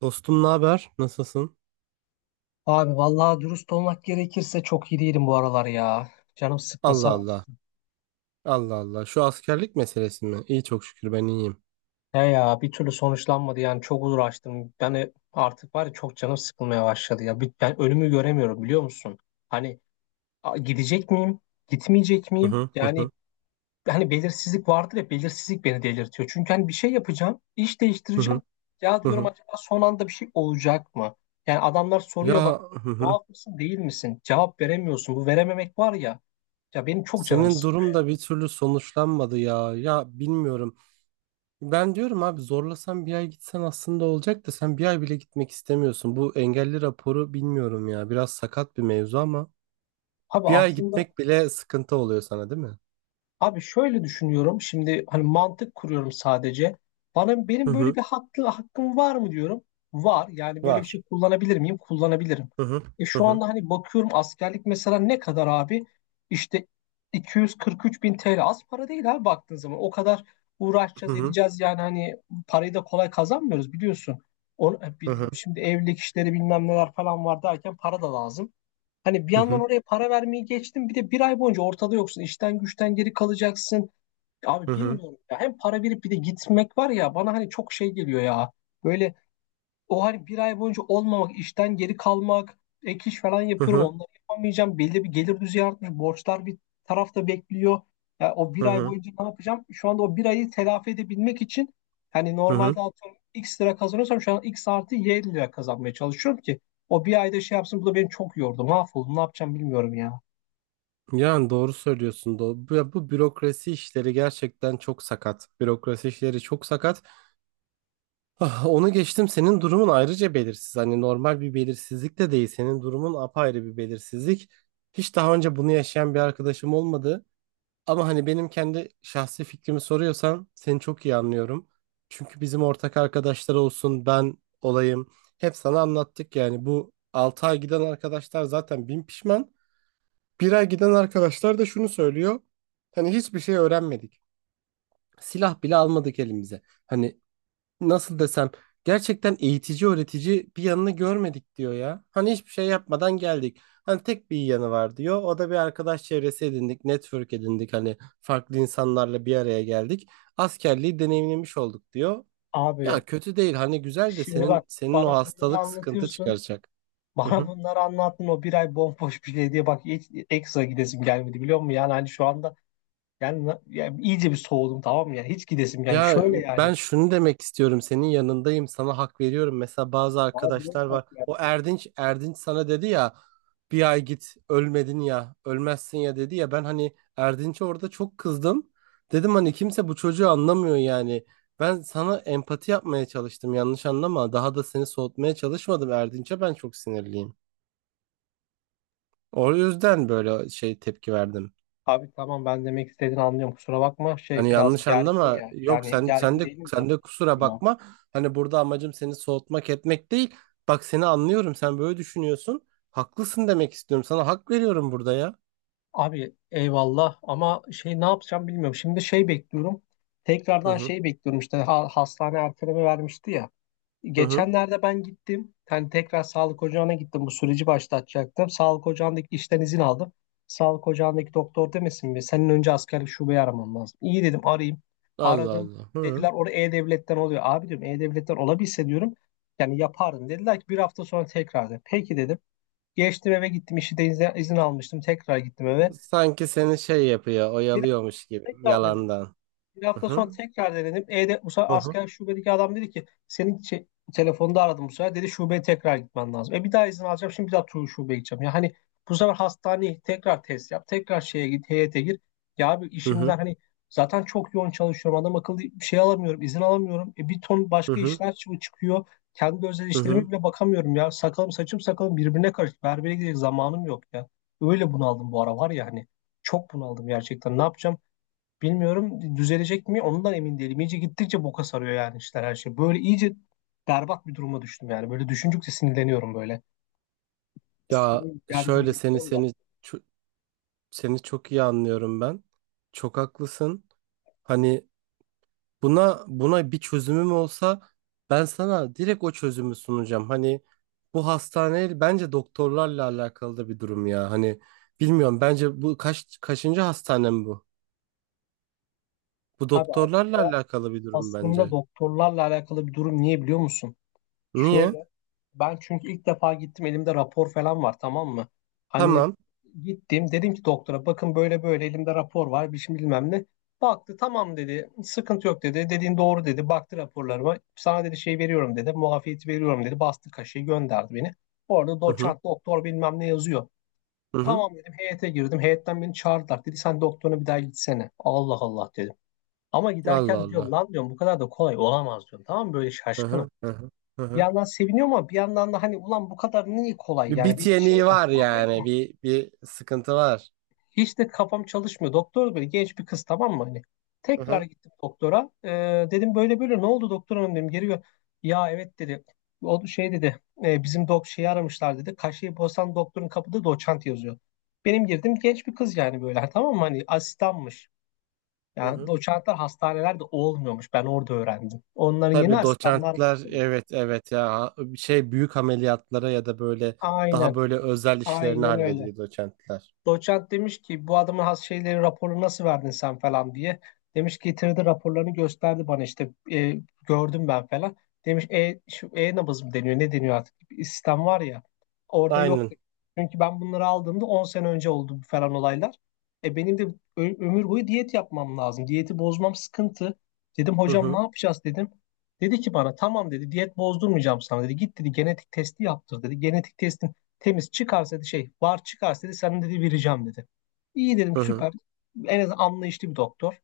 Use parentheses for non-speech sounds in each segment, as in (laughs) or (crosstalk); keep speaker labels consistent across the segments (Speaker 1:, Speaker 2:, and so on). Speaker 1: Dostum ne haber? Nasılsın?
Speaker 2: Abi vallahi dürüst olmak gerekirse çok iyi değilim bu aralar ya. Canım sıkkın,
Speaker 1: Allah
Speaker 2: sen
Speaker 1: Allah.
Speaker 2: nasılsın?
Speaker 1: Allah Allah. Şu askerlik meselesi mi? İyi çok şükür ben iyiyim.
Speaker 2: He ya, bir türlü sonuçlanmadı yani çok uğraştım. Artık var ya, çok canım sıkılmaya başladı ya. Ben önümü göremiyorum, biliyor musun? Hani, gidecek miyim? Gitmeyecek
Speaker 1: Hı
Speaker 2: miyim?
Speaker 1: hı hı hı
Speaker 2: Yani, hani belirsizlik vardır ya, belirsizlik beni delirtiyor. Çünkü hani bir şey yapacağım, iş
Speaker 1: hı hı.
Speaker 2: değiştireceğim. Ya
Speaker 1: Hı
Speaker 2: diyorum,
Speaker 1: hı.
Speaker 2: acaba son anda bir şey olacak mı? Yani adamlar soruyor bana,
Speaker 1: Ya hı hı.
Speaker 2: muaf mısın değil misin? Cevap veremiyorsun. Bu verememek var ya. Ya, benim çok canım
Speaker 1: Senin
Speaker 2: sıkıyor.
Speaker 1: durum da bir türlü sonuçlanmadı ya. Ya bilmiyorum. Ben diyorum abi zorlasan bir ay gitsen aslında olacak da sen bir ay bile gitmek istemiyorsun. Bu engelli raporu bilmiyorum ya. Biraz sakat bir mevzu ama
Speaker 2: Abi
Speaker 1: bir ay
Speaker 2: aslında
Speaker 1: gitmek bile sıkıntı oluyor sana değil mi?
Speaker 2: abi şöyle düşünüyorum. Şimdi hani mantık kuruyorum sadece. Bana
Speaker 1: Hı
Speaker 2: benim böyle
Speaker 1: hı.
Speaker 2: bir hakkı, hakkım var mı diyorum. Var. Yani böyle bir şey
Speaker 1: Var.
Speaker 2: kullanabilir miyim? Kullanabilirim.
Speaker 1: Hı hı.
Speaker 2: E
Speaker 1: Hı
Speaker 2: şu
Speaker 1: hı.
Speaker 2: anda hani bakıyorum, askerlik mesela ne kadar abi? İşte 243 bin TL, az para değil abi baktığın zaman. O kadar
Speaker 1: Hı
Speaker 2: uğraşacağız
Speaker 1: hı.
Speaker 2: edeceğiz yani, hani parayı da kolay kazanmıyoruz biliyorsun. Onu, e,
Speaker 1: Hı
Speaker 2: bil-
Speaker 1: hı.
Speaker 2: şimdi evlilik işleri bilmem neler falan var derken, para da lazım. Hani bir
Speaker 1: Hı
Speaker 2: yandan
Speaker 1: hı.
Speaker 2: oraya para vermeyi geçtim, bir de bir ay boyunca ortada yoksun. İşten güçten geri kalacaksın.
Speaker 1: Hı
Speaker 2: Abi
Speaker 1: hı.
Speaker 2: bilmiyorum ya. Hem para verip bir de gitmek var ya, bana hani çok şey geliyor ya. Böyle, o hani bir ay boyunca olmamak, işten geri kalmak, ek iş falan
Speaker 1: Hı
Speaker 2: yapıyorum,
Speaker 1: hı.
Speaker 2: onları yapamayacağım. Belli bir gelir düzeyi artmış, borçlar bir tarafta bekliyor. Ya o
Speaker 1: Hı
Speaker 2: bir ay
Speaker 1: hı.
Speaker 2: boyunca ne yapacağım? Şu anda o bir ayı telafi edebilmek için hani,
Speaker 1: Hı hı.
Speaker 2: normalde atıyorum X lira kazanıyorsam, şu an X artı Y lira kazanmaya çalışıyorum ki o bir ayda şey yapsın. Bu da beni çok yordu. Mahvoldum, ne yapacağım bilmiyorum ya.
Speaker 1: Yani doğru söylüyorsun. Doğru. Ya bu bürokrasi işleri gerçekten çok sakat. Bürokrasi işleri çok sakat. (laughs) Ah, onu geçtim. Senin durumun ayrıca belirsiz. Hani normal bir belirsizlik de değil. Senin durumun apayrı bir belirsizlik. Hiç daha önce bunu yaşayan bir arkadaşım olmadı. Ama hani benim kendi şahsi fikrimi soruyorsan seni çok iyi anlıyorum. Çünkü bizim ortak arkadaşlar olsun ben olayım. Hep sana anlattık yani bu 6 ay giden arkadaşlar zaten bin pişman. Bir ay giden arkadaşlar da şunu söylüyor. Hani hiçbir şey öğrenmedik. Silah bile almadık elimize. Hani nasıl desem gerçekten eğitici öğretici bir yanını görmedik diyor ya. Hani hiçbir şey yapmadan geldik. Hani tek bir iyi yanı var diyor. O da bir arkadaş çevresi edindik, network edindik. Hani farklı insanlarla bir araya geldik. Askerliği deneyimlemiş olduk diyor.
Speaker 2: Abi
Speaker 1: Ya kötü değil. Hani güzel de
Speaker 2: şimdi
Speaker 1: senin
Speaker 2: bak,
Speaker 1: senin o
Speaker 2: bana bunları
Speaker 1: hastalık sıkıntı
Speaker 2: anlatıyorsun. (laughs)
Speaker 1: çıkaracak. (laughs)
Speaker 2: Bana bunları anlattın, o bir ay bomboş bir şey diye bak, hiç ekstra gidesim gelmedi, biliyor musun? Yani, hani şu anda yani, yani iyice bir soğudum, tamam mı? Yani hiç gidesim, yani
Speaker 1: Ya
Speaker 2: şöyle
Speaker 1: ben
Speaker 2: yani.
Speaker 1: şunu demek istiyorum, senin yanındayım, sana hak veriyorum. Mesela bazı
Speaker 2: Bana bunu
Speaker 1: arkadaşlar var. O Erdinç sana dedi ya, bir ay git ölmedin ya ölmezsin ya dedi ya, ben hani Erdinç'e orada çok kızdım. Dedim hani kimse bu çocuğu anlamıyor yani. Ben sana empati yapmaya çalıştım, yanlış anlama. Daha da seni soğutmaya çalışmadım, Erdinç'e ben çok sinirliyim. O yüzden böyle şey tepki verdim.
Speaker 2: Abi tamam, ben demek istediğini anlıyorum, kusura bakma, şey,
Speaker 1: Hani
Speaker 2: biraz
Speaker 1: yanlış
Speaker 2: gerginim
Speaker 1: anlama.
Speaker 2: ya.
Speaker 1: Yok
Speaker 2: Yani
Speaker 1: sen sen
Speaker 2: gergin
Speaker 1: de
Speaker 2: değilim de,
Speaker 1: sen de kusura
Speaker 2: tamam.
Speaker 1: bakma. Hani burada amacım seni soğutmak etmek değil. Bak, seni anlıyorum. Sen böyle düşünüyorsun. Haklısın demek istiyorum. Sana hak veriyorum burada ya.
Speaker 2: Abi eyvallah, ama şey, ne yapacağım bilmiyorum. Şimdi şey bekliyorum,
Speaker 1: Hı
Speaker 2: tekrardan
Speaker 1: hı.
Speaker 2: şey bekliyorum işte. Hastane erteleme vermişti ya.
Speaker 1: Hı hı.
Speaker 2: Geçenlerde ben gittim. Hani tekrar sağlık ocağına gittim. Bu süreci başlatacaktım. Sağlık ocağındaki işten izin aldım. Sağlık ocağındaki doktor demesin mi, senin önce askerlik şubeyi aramam lazım. İyi dedim, arayayım.
Speaker 1: Allah
Speaker 2: Aradım.
Speaker 1: Allah. Hı.
Speaker 2: Dediler orada E-Devlet'ten oluyor. Abi diyorum, E-Devlet'ten olabilse diyorum, yani yapardım. Dediler ki bir hafta sonra tekrar. Dedim peki, dedim. Geçtim eve gittim. İşi de izin almıştım. Tekrar gittim eve.
Speaker 1: Sanki seni şey yapıyor,
Speaker 2: Bir
Speaker 1: oyalıyormuş
Speaker 2: hafta
Speaker 1: gibi
Speaker 2: tekrar denedim.
Speaker 1: yalandan.
Speaker 2: Bir
Speaker 1: Hı
Speaker 2: hafta
Speaker 1: hı.
Speaker 2: sonra tekrar denedim. E'de bu sefer
Speaker 1: Hı hı.
Speaker 2: asker şubedeki adam dedi ki senin şey, telefonda aradım bu sefer. Dedi şubeye tekrar gitmen lazım. Bir daha izin alacağım. Şimdi bir daha tur şubeye gideceğim. Ya hani bu sefer hastaneye tekrar test yap, tekrar şeye git, heyete gir. Ya abi,
Speaker 1: Hı hı.
Speaker 2: işimden hani zaten çok yoğun çalışıyorum. Adam akıllı bir şey alamıyorum, izin alamıyorum. Bir ton
Speaker 1: Hı
Speaker 2: başka
Speaker 1: hı.
Speaker 2: işler çıkıyor. Kendi özel
Speaker 1: Hı
Speaker 2: işlerime
Speaker 1: hı.
Speaker 2: bile bakamıyorum ya. Sakalım saçım sakalım birbirine karıştı. Berbere gidecek zamanım yok ya. Öyle bunaldım bu ara var ya, hani çok bunaldım gerçekten. Ne yapacağım? Bilmiyorum, düzelecek mi ondan emin değilim. İyice gittikçe boka sarıyor yani, işler, her şey. Böyle iyice berbat bir duruma düştüm yani. Böyle düşündükçe sinirleniyorum böyle,
Speaker 1: Ya
Speaker 2: sinir geldi gibi,
Speaker 1: şöyle
Speaker 2: bilmiyorum da.
Speaker 1: ço- seni çok iyi anlıyorum ben. Çok haklısın. Hani buna bir çözümüm olsa ben sana direkt o çözümü sunacağım. Hani bu hastane bence doktorlarla alakalı da bir durum ya. Hani bilmiyorum, bence bu kaçıncı hastanem bu? Bu
Speaker 2: Abi
Speaker 1: doktorlarla
Speaker 2: aslında,
Speaker 1: alakalı bir durum
Speaker 2: aslında
Speaker 1: bence.
Speaker 2: doktorlarla alakalı bir durum, niye biliyor musun?
Speaker 1: Niye?
Speaker 2: Şöyle, ben çünkü ilk defa gittim, elimde rapor falan var, tamam mı? Hani
Speaker 1: Tamam.
Speaker 2: gittim, dedim ki doktora, bakın böyle böyle, elimde rapor var, bir şey, bilmem ne. Baktı, tamam dedi, sıkıntı yok dedi, dediğin doğru dedi, baktı raporlarıma, sana dedi şey veriyorum dedi, muafiyeti veriyorum dedi, bastı kaşeyi, gönderdi beni. Orada
Speaker 1: Hı hı.
Speaker 2: doçent doktor bilmem ne yazıyor.
Speaker 1: Hı hı.
Speaker 2: Tamam dedim, heyete girdim, heyetten beni çağırdılar, dedi sen doktoruna bir daha gitsene. Allah Allah dedim. Ama
Speaker 1: Allah
Speaker 2: giderken diyorum,
Speaker 1: Allah.
Speaker 2: lan diyorum bu kadar da kolay olamaz diyorum, tamam mı, böyle
Speaker 1: Hı
Speaker 2: şaşkınım.
Speaker 1: hı. Hı hı. Hı
Speaker 2: Bir
Speaker 1: hı.
Speaker 2: yandan seviniyor, ama bir yandan da hani, ulan bu kadar niye kolay,
Speaker 1: Bir
Speaker 2: yani
Speaker 1: bit
Speaker 2: bir şey
Speaker 1: yeniği
Speaker 2: var.
Speaker 1: var
Speaker 2: Ha,
Speaker 1: yani.
Speaker 2: aynen.
Speaker 1: Bir sıkıntı var.
Speaker 2: Hiç de kafam çalışmıyor. Doktor böyle genç bir kız, tamam mı hani.
Speaker 1: Hı
Speaker 2: Tekrar
Speaker 1: hı.
Speaker 2: gittim doktora. Dedim böyle böyle, ne oldu doktor hanım dedim. Ya evet dedi. O şey dedi, bizim şeyi aramışlar" dedi. Kaşeyi bozan doktorun kapıda doçent yazıyor. Benim girdim genç bir kız, yani böyle tamam mı hani, asistanmış.
Speaker 1: Hı
Speaker 2: Yani
Speaker 1: hı.
Speaker 2: doçentler hastanelerde olmuyormuş. Ben orada öğrendim. Onların yeni,
Speaker 1: Tabii,
Speaker 2: asistanlar
Speaker 1: doçentler,
Speaker 2: bakıyormuş.
Speaker 1: evet evet, ya bir şey büyük ameliyatlara ya da böyle daha
Speaker 2: Aynen.
Speaker 1: böyle özel işlerini
Speaker 2: Aynen öyle.
Speaker 1: hallediyor doçentler.
Speaker 2: Doçent demiş ki bu adamın has şeyleri, raporu nasıl verdin sen falan diye. Demiş, getirdi raporlarını gösterdi bana işte, gördüm ben falan. Demiş, şu E-Nabız mı deniyor ne deniyor artık, bir sistem var ya, orada yok.
Speaker 1: Aynen.
Speaker 2: Çünkü ben bunları aldığımda 10 sene önce oldu bu falan olaylar. Benim de ömür boyu diyet yapmam lazım. Diyeti bozmam sıkıntı. Dedim
Speaker 1: Hı
Speaker 2: hocam ne
Speaker 1: hı
Speaker 2: yapacağız dedim. Dedi ki bana, tamam dedi, diyet bozdurmayacağım sana dedi. Git dedi, genetik testi yaptır dedi. Genetik testi temiz çıkarsa dedi, şey var çıkarsa dedi senin, dedi vereceğim dedi. İyi dedim,
Speaker 1: hı hı
Speaker 2: süper. En az anlayışlı bir doktor.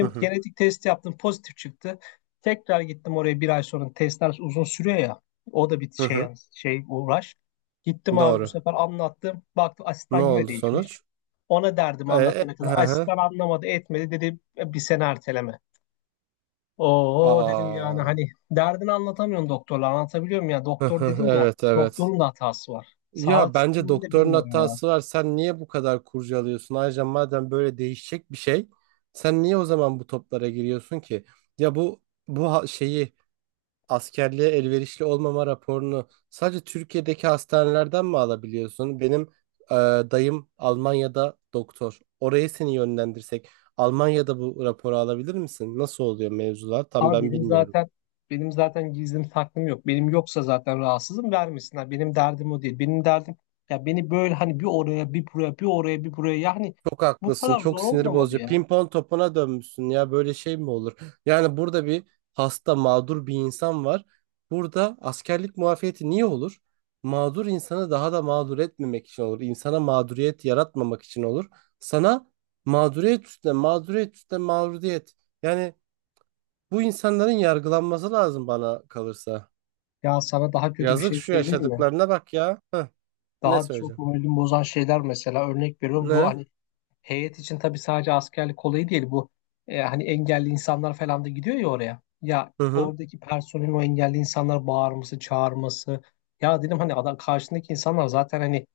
Speaker 1: hı hı.
Speaker 2: genetik test yaptım, pozitif çıktı. Tekrar gittim oraya bir ay sonra, testler uzun sürüyor ya. O da bir
Speaker 1: Hı
Speaker 2: şey
Speaker 1: hı.
Speaker 2: şey uğraş. Gittim abi, bu
Speaker 1: Doğru.
Speaker 2: sefer anlattım. Baktım asistan
Speaker 1: Ne
Speaker 2: yine
Speaker 1: oldu
Speaker 2: değişmiş.
Speaker 1: sonuç?
Speaker 2: Ona derdim anlatana kadar.
Speaker 1: Hı hı.
Speaker 2: Asistan anlamadı etmedi, dedi "E, bir sene erteleme." Oo dedim, yani
Speaker 1: Aa.
Speaker 2: hani derdini anlatamıyorsun doktorla, anlatabiliyor muyum ya,
Speaker 1: Hı
Speaker 2: doktor
Speaker 1: hı,
Speaker 2: dedin ya,
Speaker 1: evet evet.
Speaker 2: doktorun da hatası var.
Speaker 1: Ya
Speaker 2: Sağlık
Speaker 1: bence
Speaker 2: sisteminde,
Speaker 1: doktorun
Speaker 2: bilmiyorum ya.
Speaker 1: hatası var. Sen niye bu kadar kurcalıyorsun? Ayrıca madem böyle değişecek bir şey, sen niye o zaman bu toplara giriyorsun ki? Ya bu şeyi askerliğe elverişli olmama raporunu sadece Türkiye'deki hastanelerden mi alabiliyorsun? Benim e, dayım Almanya'da doktor. Oraya seni yönlendirsek Almanya'da bu raporu alabilir misin? Nasıl oluyor mevzular? Tam
Speaker 2: Ama
Speaker 1: ben
Speaker 2: benim
Speaker 1: bilmiyorum.
Speaker 2: zaten benim zaten gizlim saklım yok. Benim yoksa zaten rahatsızım, vermesinler. Benim derdim o değil. Benim derdim ya, beni böyle hani bir oraya bir buraya bir oraya bir buraya yani,
Speaker 1: Çok
Speaker 2: bu
Speaker 1: haklısın.
Speaker 2: kadar
Speaker 1: Çok
Speaker 2: zor
Speaker 1: sinir
Speaker 2: olmamalı
Speaker 1: bozucu.
Speaker 2: ya.
Speaker 1: Pimpon topuna dönmüşsün ya. Böyle şey mi olur? Yani burada bir hasta, mağdur bir insan var. Burada askerlik muafiyeti niye olur? Mağdur insanı daha da mağdur etmemek için olur. İnsana mağduriyet yaratmamak için olur. Sana mağduriyet üstüne, mağduriyet üstüne mağduriyet. Yani bu insanların yargılanması lazım bana kalırsa.
Speaker 2: Ya sana daha kötü bir
Speaker 1: Yazık
Speaker 2: şey
Speaker 1: şu
Speaker 2: söyleyeyim mi?
Speaker 1: yaşadıklarına bak ya. Heh, ne
Speaker 2: Daha çok
Speaker 1: söyleyeceğim?
Speaker 2: moralimi bozan şeyler, mesela örnek veriyorum, bu
Speaker 1: Ne?
Speaker 2: hani heyet için tabii, sadece askerlik olayı değil bu, hani engelli insanlar falan da gidiyor ya oraya. Ya
Speaker 1: Hı hı.
Speaker 2: oradaki personelin o engelli insanlar bağırması, çağırması. Ya dedim hani, adam karşındaki insanlar zaten hani,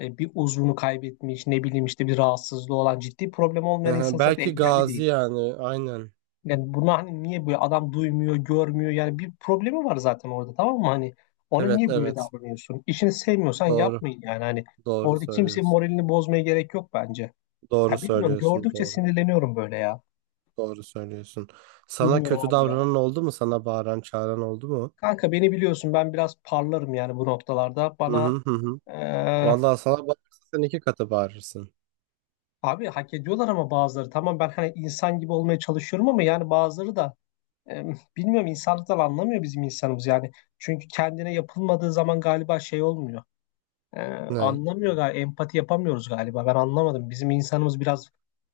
Speaker 2: bir uzvunu kaybetmiş, ne bileyim işte bir rahatsızlığı olan, ciddi problem olmayan
Speaker 1: Hı
Speaker 2: insan
Speaker 1: hı.
Speaker 2: zaten
Speaker 1: Belki
Speaker 2: engelli
Speaker 1: gazi
Speaker 2: değil.
Speaker 1: yani. Aynen.
Speaker 2: Yani buna hani niye böyle adam, duymuyor, görmüyor yani, bir problemi var zaten orada, tamam mı hani. Ona
Speaker 1: Evet
Speaker 2: niye böyle
Speaker 1: evet.
Speaker 2: davranıyorsun? İşini sevmiyorsan
Speaker 1: Doğru.
Speaker 2: yapmayın yani, hani
Speaker 1: Doğru
Speaker 2: orada kimsenin
Speaker 1: söylüyorsun.
Speaker 2: moralini bozmaya gerek yok bence.
Speaker 1: Doğru
Speaker 2: Ya bilmiyorum,
Speaker 1: söylüyorsun.
Speaker 2: gördükçe
Speaker 1: Doğru.
Speaker 2: sinirleniyorum böyle ya.
Speaker 1: Doğru söylüyorsun. Sana
Speaker 2: Bilmiyorum
Speaker 1: kötü
Speaker 2: abi ya.
Speaker 1: davranan oldu mu? Sana bağıran, çağıran oldu mu?
Speaker 2: Kanka beni biliyorsun, ben biraz parlarım yani bu noktalarda.
Speaker 1: Hı
Speaker 2: Bana
Speaker 1: hı hı. Hı.
Speaker 2: eee,
Speaker 1: Vallahi sana bağırırsa sen iki katı bağırırsın.
Speaker 2: abi hak ediyorlar ama bazıları. Tamam ben hani insan gibi olmaya çalışıyorum, ama yani bazıları da, bilmiyorum, insanlıktan anlamıyor bizim insanımız yani. Çünkü kendine yapılmadığı zaman galiba şey olmuyor. Ee,
Speaker 1: Ne?
Speaker 2: anlamıyor galiba, empati yapamıyoruz galiba. Ben anlamadım. Bizim insanımız biraz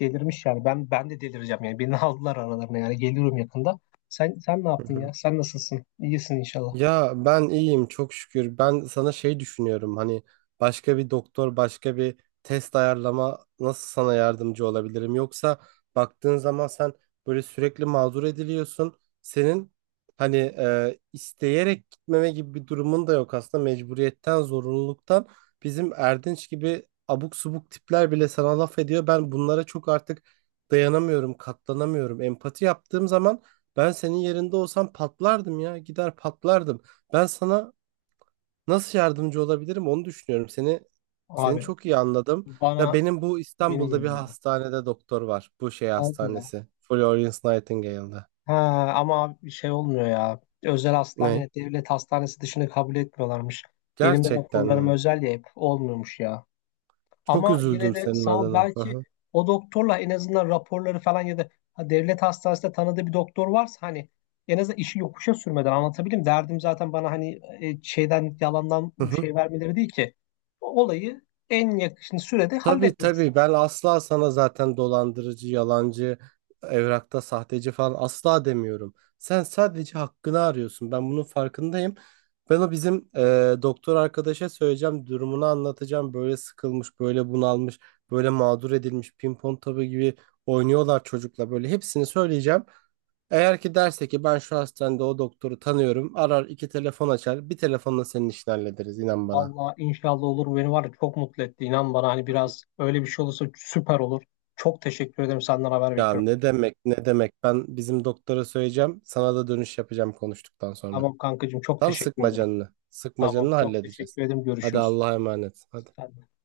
Speaker 2: delirmiş yani. Ben de delireceğim yani. Beni (laughs) aldılar aralarına yani. Geliyorum yakında. Sen ne
Speaker 1: Hı
Speaker 2: yaptın
Speaker 1: hı.
Speaker 2: ya? Sen nasılsın? İyisin inşallah.
Speaker 1: Ya ben iyiyim çok şükür. Ben sana şey düşünüyorum, hani başka bir doktor, başka bir test ayarlama, nasıl sana yardımcı olabilirim? Yoksa baktığın zaman sen böyle sürekli mağdur ediliyorsun. Senin hani isteyerek gitmeme gibi bir durumun da yok aslında, mecburiyetten zorunluluktan. Bizim Erdinç gibi abuk subuk tipler bile sana laf ediyor. Ben bunlara çok artık dayanamıyorum, katlanamıyorum. Empati yaptığım zaman ben senin yerinde olsam patlardım ya. Gider patlardım. Ben sana nasıl yardımcı olabilirim onu düşünüyorum. Seni
Speaker 2: Abi
Speaker 1: çok iyi anladım. Ya
Speaker 2: bana
Speaker 1: benim bu İstanbul'da bir
Speaker 2: bilmiyorum ya.
Speaker 1: hastanede doktor var. Bu şey
Speaker 2: Hadi ya.
Speaker 1: hastanesi. Florence Nightingale'da.
Speaker 2: Ha, ama abi bir şey olmuyor ya. Özel
Speaker 1: Ne?
Speaker 2: hastane, devlet hastanesi dışında kabul etmiyorlarmış. Benim de
Speaker 1: Gerçekten
Speaker 2: raporlarım
Speaker 1: mi?
Speaker 2: özel ya, hep olmuyormuş ya.
Speaker 1: Çok
Speaker 2: Ama yine
Speaker 1: üzüldüm
Speaker 2: de
Speaker 1: senin
Speaker 2: sağ ol,
Speaker 1: adına. Hı
Speaker 2: belki
Speaker 1: hı.
Speaker 2: o doktorla en azından raporları falan, ya da ha, devlet hastanesinde tanıdığı bir doktor varsa hani, en azından işi yokuşa sürmeden anlatabilirim. Derdim zaten bana hani, şeyden yalandan şey
Speaker 1: (laughs)
Speaker 2: vermeleri değil ki. O olayı en yakın sürede
Speaker 1: Tabii
Speaker 2: halletmek, sağ ol.
Speaker 1: tabii, ben asla sana zaten dolandırıcı, yalancı, evrakta sahteci falan asla demiyorum. Sen sadece hakkını arıyorsun. Ben bunun farkındayım. Ben o bizim doktor arkadaşa söyleyeceğim, durumunu anlatacağım. Böyle sıkılmış, böyle bunalmış, böyle mağdur edilmiş, pimpon tabu gibi oynuyorlar çocukla, böyle hepsini söyleyeceğim. Eğer ki derse ki ben şu hastanede o doktoru tanıyorum, arar iki telefon açar, bir telefonla senin işini hallederiz, inan bana.
Speaker 2: Vallahi inşallah olur. Beni var ya çok mutlu etti. İnan bana hani, biraz öyle bir şey olursa süper olur. Çok teşekkür ederim, senden haber
Speaker 1: Ya
Speaker 2: bekliyorum.
Speaker 1: ne demek ne demek, ben bizim doktora söyleyeceğim, sana da dönüş yapacağım konuştuktan sonra.
Speaker 2: Tamam kankacığım, çok
Speaker 1: Tam
Speaker 2: teşekkür
Speaker 1: sıkma
Speaker 2: ederim.
Speaker 1: canını, sıkma
Speaker 2: Tamam
Speaker 1: canını,
Speaker 2: çok
Speaker 1: halledeceğiz.
Speaker 2: teşekkür ederim.
Speaker 1: Hadi
Speaker 2: Görüşürüz.
Speaker 1: Allah'a emanet hadi.
Speaker 2: Sen